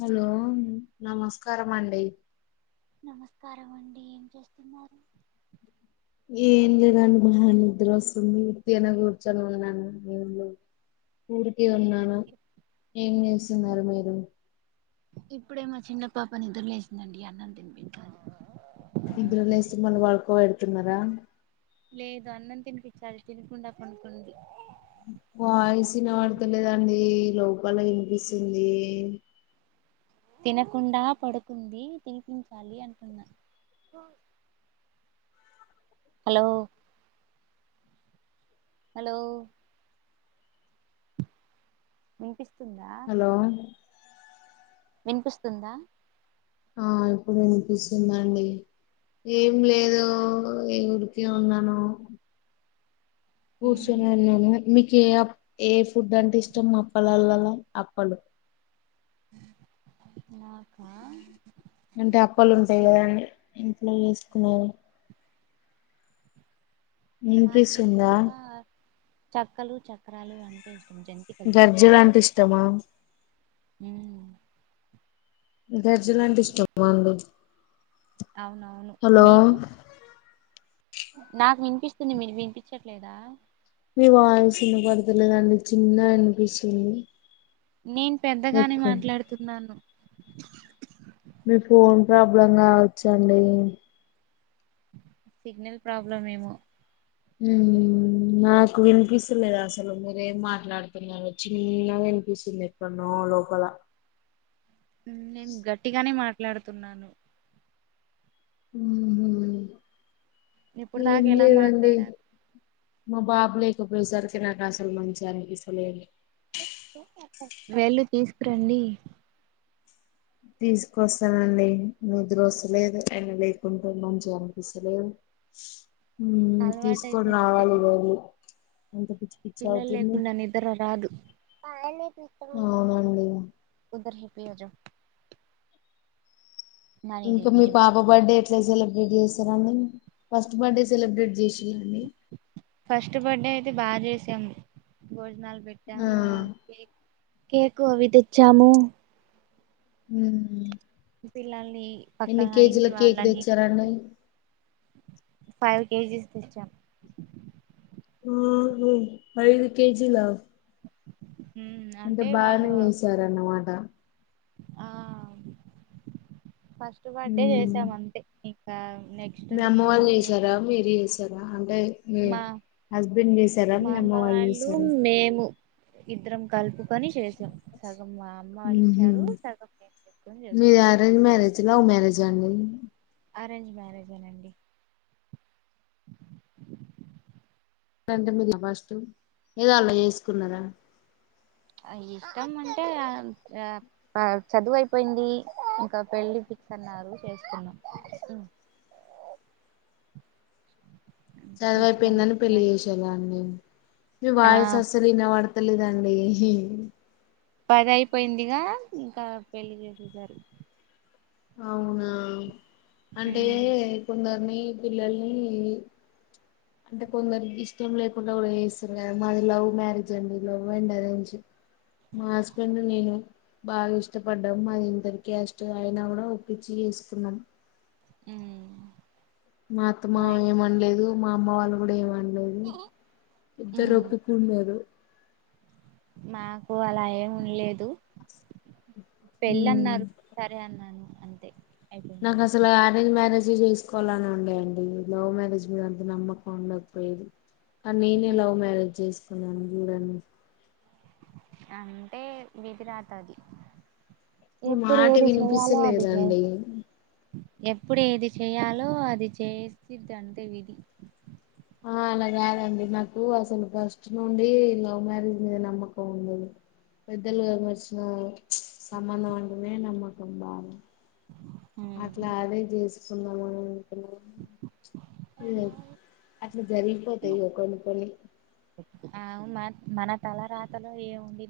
Hello నమస్కారం అండి నమస్కారం అండి ఏం చేస్తున్నారు ఏం లేదండి బాగ నిద్ర వస్తుంది ఉత్తిగనే కూర్చొని ఉన్నాను ఏం లేవు ఊరికే ఉన్నాను ఏం చేస్తున్నారు మీరు ఇప్పుడే మా చిన్న పాప నిద్రలేసిందండి అన్నం తినిపించాలి నిద్ర లేస్తే మళ్ళ పడుకోబెడుతున్నారా లేదు అన్నం తినిపించాలి తినకుండా పండుకుంది వాయిస్ వినపడతలేదండి లోపల వినిపిస్తుంది తినకుండా పడుకుంది తినిపించాలి అంటున్నా హలో హలో వినిపిస్తుందా హలో వినిపిస్తుందా ఆ ఇప్పుడు వినిపిస్తుందండి ఏం లేదు ఏ ఊరికే ఉన్నాను కూర్చొని ఉన్నాను మీకు ఏ ఏ ఫుడ్ అంటే ఇష్టం అప్పలలలా అప్పలు నాకా అంటే అప్పలుంటయి కదండి ఇంట్లో చేసుకునేవి నాకు వినిపిస్తుందా ఎక్కువగా చక్కలు చక్రాలు అంటే ఇష్టం జం గర్జెలాంటె ఇష్టమా హ గర్జెలంటే ఇష్టమా అండి అవునవును హలో మీకు నాకు వినిపిస్తుంది మీరు వినిపించట్లేదా మీ వాయిస్ వినబడతలేదండి చిన్నగ వినిపిస్తుంది నేను పెద్దగానే ఎక్కువ మాట్లాడుతున్నాను మీ ఫోన్ ప్రాబ్లం కావచ్చండి సిగ్నల్ ప్రాబ్లం ఏమో ఉమ్ నాకు వినిపిస్తలేదు అసలు మీరేం మాట్లాడుతు చిన్నగ అనిపిస్తుంది ఎక్కడన్నో లోపల నేను గట్టిగానే మాట్లాడుతున్నాను ఊ ఇప్పుడు ఎం దాకా ఎలా లేదండి మాట్లాడా మా బాబు లేకపోయేసరికి నాకు అసలు మంచిగా [unintelligible] వెళ్ళు తీసుకురండి తీసుకొస్తానండి నిద్రొస్తలేదు అయినా లేకుంటు మంచిగా అనిపిస్తలేదు హ అలవాటైతే తీసుకొని అంతే రావాలి [unintelligible] పిల్లలు అవుతుంది లేకుండ నిద్ర రాదు అవునండి [unintelligible] నాని ఇంక దేతి మీ జో పా బర్త్డే ఎట్ల సెలబ్రేట్ [unintelligible] ఫస్ట్ బర్త్డే సెలబ్రేట్ చేసిరండి ఫస్ట్ బర్త్డే అయితే బాగ చేసాము భోజనాలు పెట్టి ఆ కేక్ కేకు అవి తెచ్చాము హు పిల్లల్ని పక్కన ఇంటి కేక్ వాళ్ళని తెచ్చారండి ఫైవ్ కేజీస్ తెచ్చాం [unintelligible] ఐదు కేజిల ఉమ్ అంటే వాళ్ళ బాగనే చేసారన్నమాట ఆ ఫస్ట్ బర్త్డే మ్మ్. చేసాం అంతే ఇంకా నె మీ అమ్మ వాళ్ళు చేసార మీరు చేసార అంటే మీ మా హస్బెండ్ చేసారా మా మీ అమ్మ వాళ్ళు చేసారా మేము ఇద్దరం కలుపుకొని చేసాం సగం అమ్మ వాళ్ళు ఉహు ఇచ్చారు సగం పెట్కొని చేసుకునామ్ [unintelligible] లవ్ మ్యారేజ అండి అరేంజ్ మ్యారేజే నండి [unintelligible] అలా చేసుకున్నారా ఇష్టం అంటే ఆ చదువు అయిపోయింది ఇంక పెళ్ళి ఫిక్స్ అన్నారు చేస్తున్నాం అంతే ఇష్టం చదివైపోయిందని పెళ్లి చేసీలాండి ఆ విన పడతలేదండి [unintelligible] అయిపోయిందిగా ఇంకా పెళ్లి చేసేసారు అవునా అంటే కొందరిని పిల్లల్ని అంటే కొందరికి ఇష్టం లేకుండా కూడ చేస్తారు కదా మాది లవ్ మ్యారేజ్ అండి లవ్ అండ్ అరేంజ్ మా హస్బెండ్ నేను బాగా ఇష్టపడ్డాము మాది ఇంటర్ క్యాస్ట్ కూడ ఒప్పించి చేసుకున్నామ్ ఊ మా అత్తమ ఏమనలేదు మా అమ్మ వాళ్ళు కూడ ఏమనలేదు ఇద్దరు ఒప్పుకున్నారు మాకు అల ఏంలేదు పెళ్ళి ఉమ్ అన్నారు సరే అన్నాను అంతే అయి నాకు అసలు అరేంజ్ మ్యారేజ్ చేసుకోవాలని ఉండేయండి లవ్ మ్యారేజ్ మీద అంత నమ్మకండకపోయేది ఆ నేనే లవ్ మ్యారేజ్ చేస్తున్నాను చూడండి అంటే విధి రాత అది మీ ఎప్పుడు మాట ఏది చేయాలో అది వినిపిస్తలేదండి చేస్తాం ఎప్పుడు ఏది చేయాలో అది చేసిద్ది అంతే విధి ఆ అలా కాదండి నాకు అసలు ఫస్ట్ నుండి లవ్ మ్యారేజ్ మీద నమ్మకం ఉండదు పెద్దలు తెచ్చిన సంబంధం అంటేనే నమ్మకం బాగా అట్లా అదే చేసుకుందాము అట్ల జరిపుపోతయి కొన్ని కొన్ని ఆ మ మన తల రాతలో ఏముంది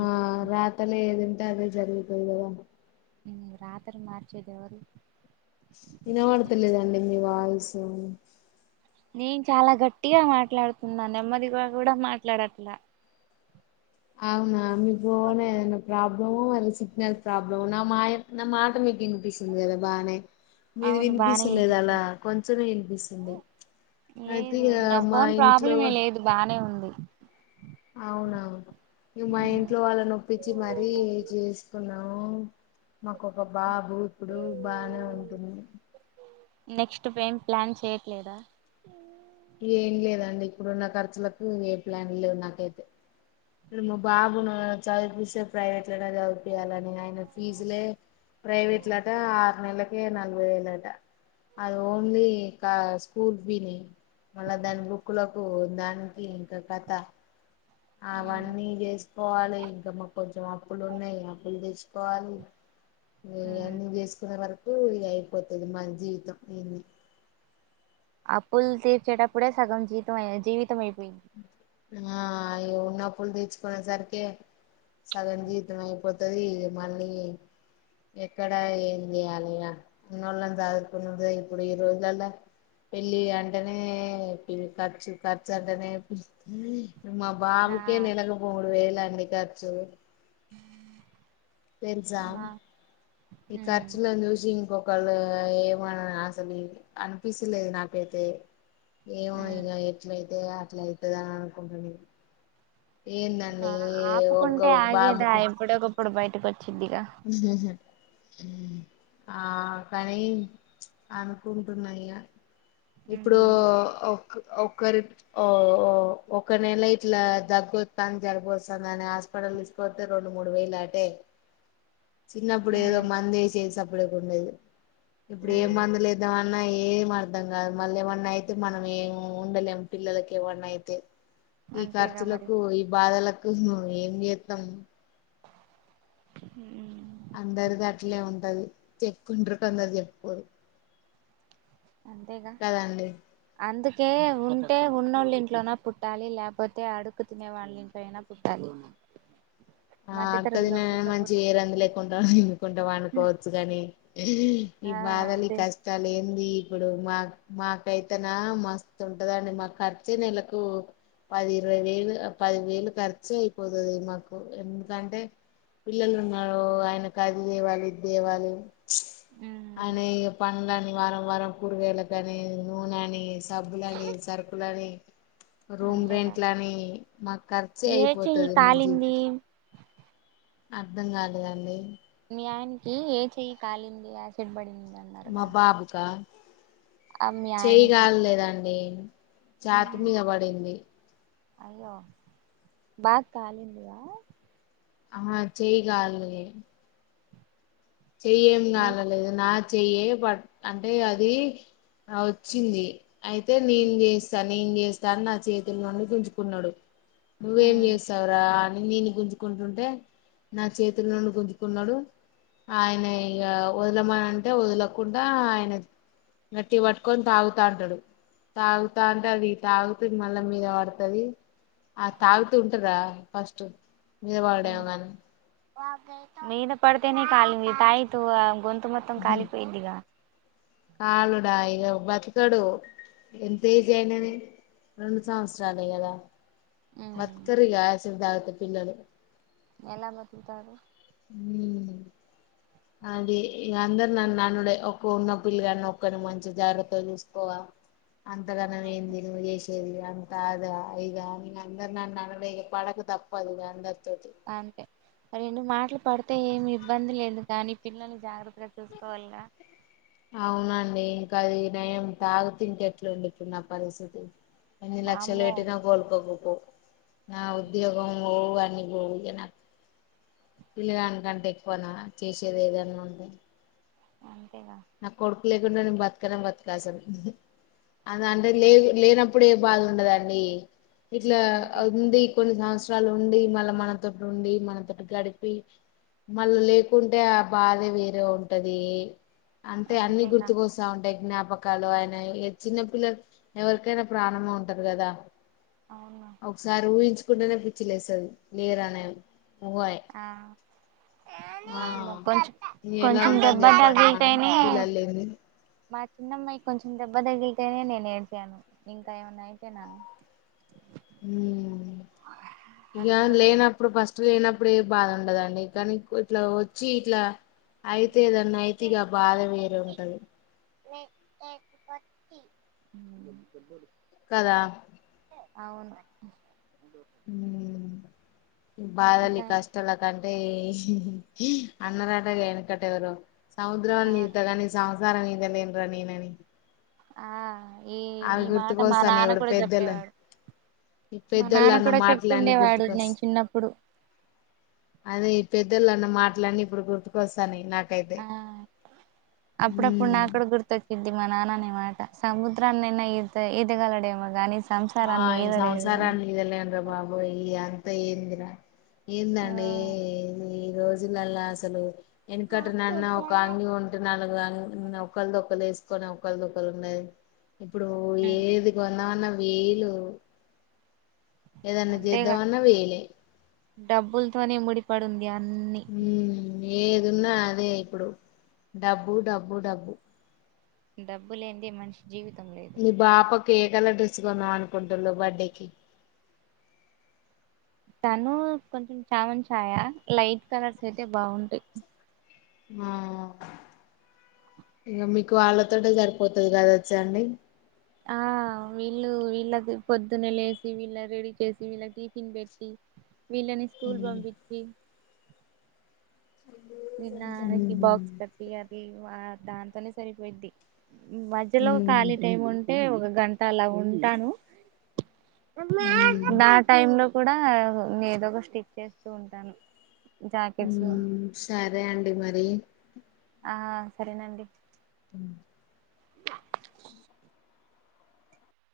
ఆ రాతలు ఎందుంటే అదే జరుగుతంది కదా మ్మ్ రాతని మార్చేది ఎవరు వినబడతలేదండి మీ వాయిసు నేను చాలా గట్టిగా మాట్లాడుతున్నా నెమ్మదిగా కూడా మాట్లాడట్లా అవునా మీ ఫోన్ ఏమన ప్రాబ్లమో అది సిగ్నల్ ప్రాబ్లమో నా మాయ నా మాట మీకు ఇనిపిస్తుంది కదా బానే మీది అవును బానే వినిపించలేదు అలా వినిపిస్తుంది కొంచమే వినిపిస్తుంది అయితే లేదు ఇగ నా మా ఫోన్ ఇంట్లో ప్రాబ్లమే లేదు బానే ఉంది అవునవును నువ్ మా ఇంట్లో వాళ్ళ నొప్పిచ్చి మరీ చేసుకున్నాము మాకు ఒక బాబు ఇప్పుడు బానే ఉంటుంది నెక్స్ట్ ఏం ప్లాన్ చేయట్లేదా ఏం లేదండి ఇప్పుడున్న ఖర్చులకు ఏ ప్లాన్ లేవు నాకైతే ఇప్పుడు మా బాబును చదిపిస్తే ప్రైవేట్ లోనే చదిపియాలని ఆయన ఫీజులే ప్రైవేట్లట ఆరు నెల్లకే నలభై వేలట అది ఓన్లీ స్కూల్ ఫీనే మళ్ళా దాని బుక్కులకు దానికి ఇంకా కథ అవన్నీ చేస్ పోవాలి ఇంకా మా కొంచెం అప్పులు ఉన్నాయి అప్పులు తీసుకోవాలి వన్నీ చేసుకునే వరకు ఇ అయిపోతది మన జీవితం ఇన్ని అప్పులు తీర్చేటప్పుడే సగం జీవితం జీవితం అయిపోయింది ఆ అయ ఉన్నప్పులు తీచ్చుకునే సరికే సగం జీవితం అయిపోతది ఇగ మళ్ళీ ఎక్కడ ఏం చేయాల ఇగ ఉన్నోళ్లని జగుకున్నుడు ఇప్పుడు ఈ రోజులలో పెళ్ళి అంటనే పెల్ ఖర్చు ఖర్చు అంటనే మా ఆ బాబుకే నెలకు మూడు వేలండి ఖర్చు తెలుసా మా ఈ ఖర్చులో చూసి ఇంకో వాళ్ళు ఏమో అసలి అనిపించలేదు నాకైతే ఏమో ఇక ఎట్లయితే అట్లయితది అని అనుకుంటా నేను ఆపుకుంటే ఆగేదా బాబుకు ఎప్పుడకప్పుడు బయటకు వచ్చిద్దిగా హహు ఆ కానీ అనుకుంటున్న ఇగ ఇప్పుడు ఉమ్ ఒక ఒకరి ఓఓ ఒక నెల ఇట్లా దగ్గు వొస్తుంది జలుబు వస్తుందనీ పడలిసిపోతే రెండు మూడు వేలటే అయిత చిన్నప్పుడు ఏదో మందుసేసప్పుడే ఉండేది ఇప్పుడు ఏ ఉమ్ మందు లేదాం న్నా ఏం అర్ధం కాదు మళ్ళీ ఏమన్నా అయితే మనం ఏం ఉండలేం పిల్లలకి ఏమన్నా అయితే ఈ అంతేగా మరి ఖర్చులకు ఈ బాధలకు ఏం చేస్తాం ఊ అందరిది అట్లే ఉంటది చెప్పుకుంటారు కొందరు చెప్పుకోరు అంతేగా కదండి అందుకే ఉంటే ఉన్నోళ్ళు ఇంట్లోన పుట్టాలి లేకపోతే అడుకు తినే వాళ్ళని ఇంట్లయినా పుట్టాలి ఆ మధ్య అడకది తరగతిలో మంచి పుట్టకూడదు ఏ రంజి లేకుండా ఎన్నుకుంటాం వండుకోవచ్చు కాని ఈ ఆ బాధలి ఇదే కస్ లేంది ఇప్పుడు మా మాకైతేనా మస్తు ఉంటందండి మాకు ఖర్చే నెలకు పది ఇరవై వేలు పదివేలు ఖర్చ అయిపోతది మాకు ఎందుకంటే పిల్లలు ఉన్నారు ఆయనకు అది దేవాలి ఇది తేవాలి ఉమ్ అని పనులని వారం వారం కురుగాల కనీ నూనని డబ్బులని సరుకులని రూమ్ అంతేగా రెంట్ లని మాకు ఖర్చే ఏ చెయ్యి అయిపోతది మా జీవ కాలింది అర్ధం కాలేదండి మీయానికి ఏ చెయ్యి కాలింది యాసిడ్ పడిందం మా బాబుకా ఆ మీ చేయి ఆయనకి గలలేదండి చతి మీద పడింది అయ్యో బాగా కాలిందివ ఆహ చేయి గలీ చెయ్యం మీ కాలలేదు నాక్ చెయ్య పట్ అంటే అది వచ్చింది అయితే నేను చేస్తాను నేం చేస్తా అని నా చేతుల నుండి గుంజుకున్నాడు నువ్వేం చేస్తావరా అని నేను గుంచు కుంటుంటే నా చేతుల నుండి గుంజుకున్నాడు ఆయన ఇక వదలమంటే వదలకుండా ఆయన గట్టిగ వట్కొని తాగుతా అంటాడు తాగుతా అంటే అది తాగుతె మళ్ళ మీద పడుతది ఆ తాగుతూ ఉంటార ఫస్ట్ మీద వడుడేమ కాని మీద పడితేనే కాలీంది తాయితు ఆ గొంతు మొత్తం ఖాలిపోయిందిగా కాలుడా ఇగ బతుకడు ఎంత ఏజీ అయినది రెండు సంవత్సరాలే కదా బత్కరిగా ఆసీడ్ దగతె పిల్లలు ఎలా బతుకుతారు ఊ అది ఇక అందరు నన్ను ననుడే ఒక్క ఉన్న పిలకాని ఒక్కని మంచి జాగ్రత్త చూసుకోవా అంతగనం ఏంది నువ్ యష్ ఏది అంత అద ఇద ఇగ అందరు ననుడే పడక తప్పదు ఇగ అందరి తోటి అంతే రెండు మాటలు పడితే ఏమి ఇబ్బంది లేదు కానీ పిల్లల్ని జాగ్రత్తగా చూసుకోవాలిగా అవునండి ఇంకా అది నయం తాగుతి ఇంక ఎట్లుండిప్పుడు నా పరిస్థితి ఎన్ని లక్షలు వామ్మో పెట్టినా కోల్పోకపో నా ఉద్యోగం పోవు అని పోవు ఇగ నాకు పిలగానికంటే ఎక్కువనా చేసేది ఏదన్నా ఉంటె అంతేగా నాకు కొడుకు లేకుండా ని బతకన బతుకసలు అద అంటే లే లేనప్పుడే బాధ ఉండదండి ఇట్లా అంతే ఉంది కొన్ని సంవత్సరాలు ఉండి మళ్ళ మన తోటి ఉండి మనతోటి గడిపి మళ్ళ లేకుంటే ఆ బాధే వేరే ఉంటది అంటే అన్ని అంతేగా గుర్తుకొస్తా ఉంటయి జ్ఞాపకాలు అయినా చిన్న పిల్లలు ఎవరికైనా ప్రాణమే ఉంటది కదా అవునా ఒకసారి ఊహించుకుంటేనే పిచ్చి లేస్తుది నీరు అనేది ఆ ఆ కొంచం కొంచెం దెబ్బ తగిలితేనే అ మా చిన్నమ్మాయికి కొంచెం దెబ్బ తగిలితేనే నేను ఏడ్చాను ఇంకా ఏమన్నా అయితే నా ఉం ఇగ తట్టుకోలేం లేనపు ఇప్పుడు ఫస్ట్ లేనప్పుడే బాధ ఉండదండి కానీ ఇట్లా వచ్చి ఇట్లా అయితే ఏదన్న అయితే ఇగ బాధ వేరే ఉంటది బ కదా అవును ఉం బాధలు ఇ ఇంకా కష్టలు తే అంటే అన్నరాటగా వెనకట్ట ఎవరో ఆ సముద్రలు ఇదుతగాని సంసారం ఇదాలేన్ర నేనని ఆ ఈ అవి ఈ మాట మా గుర్తుకొస్తాను నాన్న ఇప్పుడు కూడా పెద్దలు చెప్పేవాడు ఈ మా పెద్దోళ్ళు నాన్న అన్న కూడా మాటలన్నీ చెప్తుండేవాడు నేను గుర్తుకొస్తా చిన్నప్పుడు అదే యి పెద్దొళ్ళు అన్న మాటలన్నీ ఇప్పుడు గుర్తుకొస్తానయి న ఆ అప్పుడప్పుడు ఉమ్ నాక్కూడ గుర్తొచ్చ ఇది మా నాన్న అనే మాట సముద్రానైనా ఇత ఈదగలడేమో గానీ ఆ ఈ సంసారాన్ని ఈదలెండ్రా బబు ఒ యి అంత ఏందిరా ఏందండి ఈ ఈ రోజులల్ల అసలు వెనకటన్న ఒక అంగి కొ నాలుగు అంగి ఒకళదొరు ఎసుకొని ఒకళ్దొ ఉన్నాది ఇప్పుడు ఏది కొందమన్నా వేలు ఏదన్నా అంతేగా చేద్దామన్న వేలే డబ్బులతోనే ముడిపడుంది అన్ని ఉం ఏదున్నా అదే ఇప్పుడు డబ్బు డబ్బు డబ్బు డబ్బు లేంది మనిషి జీవితం లేదు మీ బాపకు ఎ కలర్ డ్రెస్ కొందం అనుకుంటున్నాలు బర్త్డేకి తను కొంచెం చామన్ చాయా లైట్ కలర్స్ అయితే బాగుంటాయి ఉం ఇగ మీకు వాళ్ళతోటె సరిపోతది కదండీ ఆ వీళ్ళు వీళ్ళకి పొద్దున్నే లేపి వీళ్ళను రెడీ చేసి వీళ్ళ టిఫిన్ పెట్టి వీళ్ళని స్కూల్ పంపించి వినానికి బాక్స్ కట్టి అది ఆ దాంతోనే సరిపోయిద్ది మధ్యలో ఖాళీ టైం ఉంటే ఒక గంట అలా ఉంటాను నా టైం లో కూడా నేను ఏదో ఒక స్టిచ్ చేస్తూ ఉంటాను జాకెట్సు సరే అండి మరి ఆ సరేనండి మ్మ్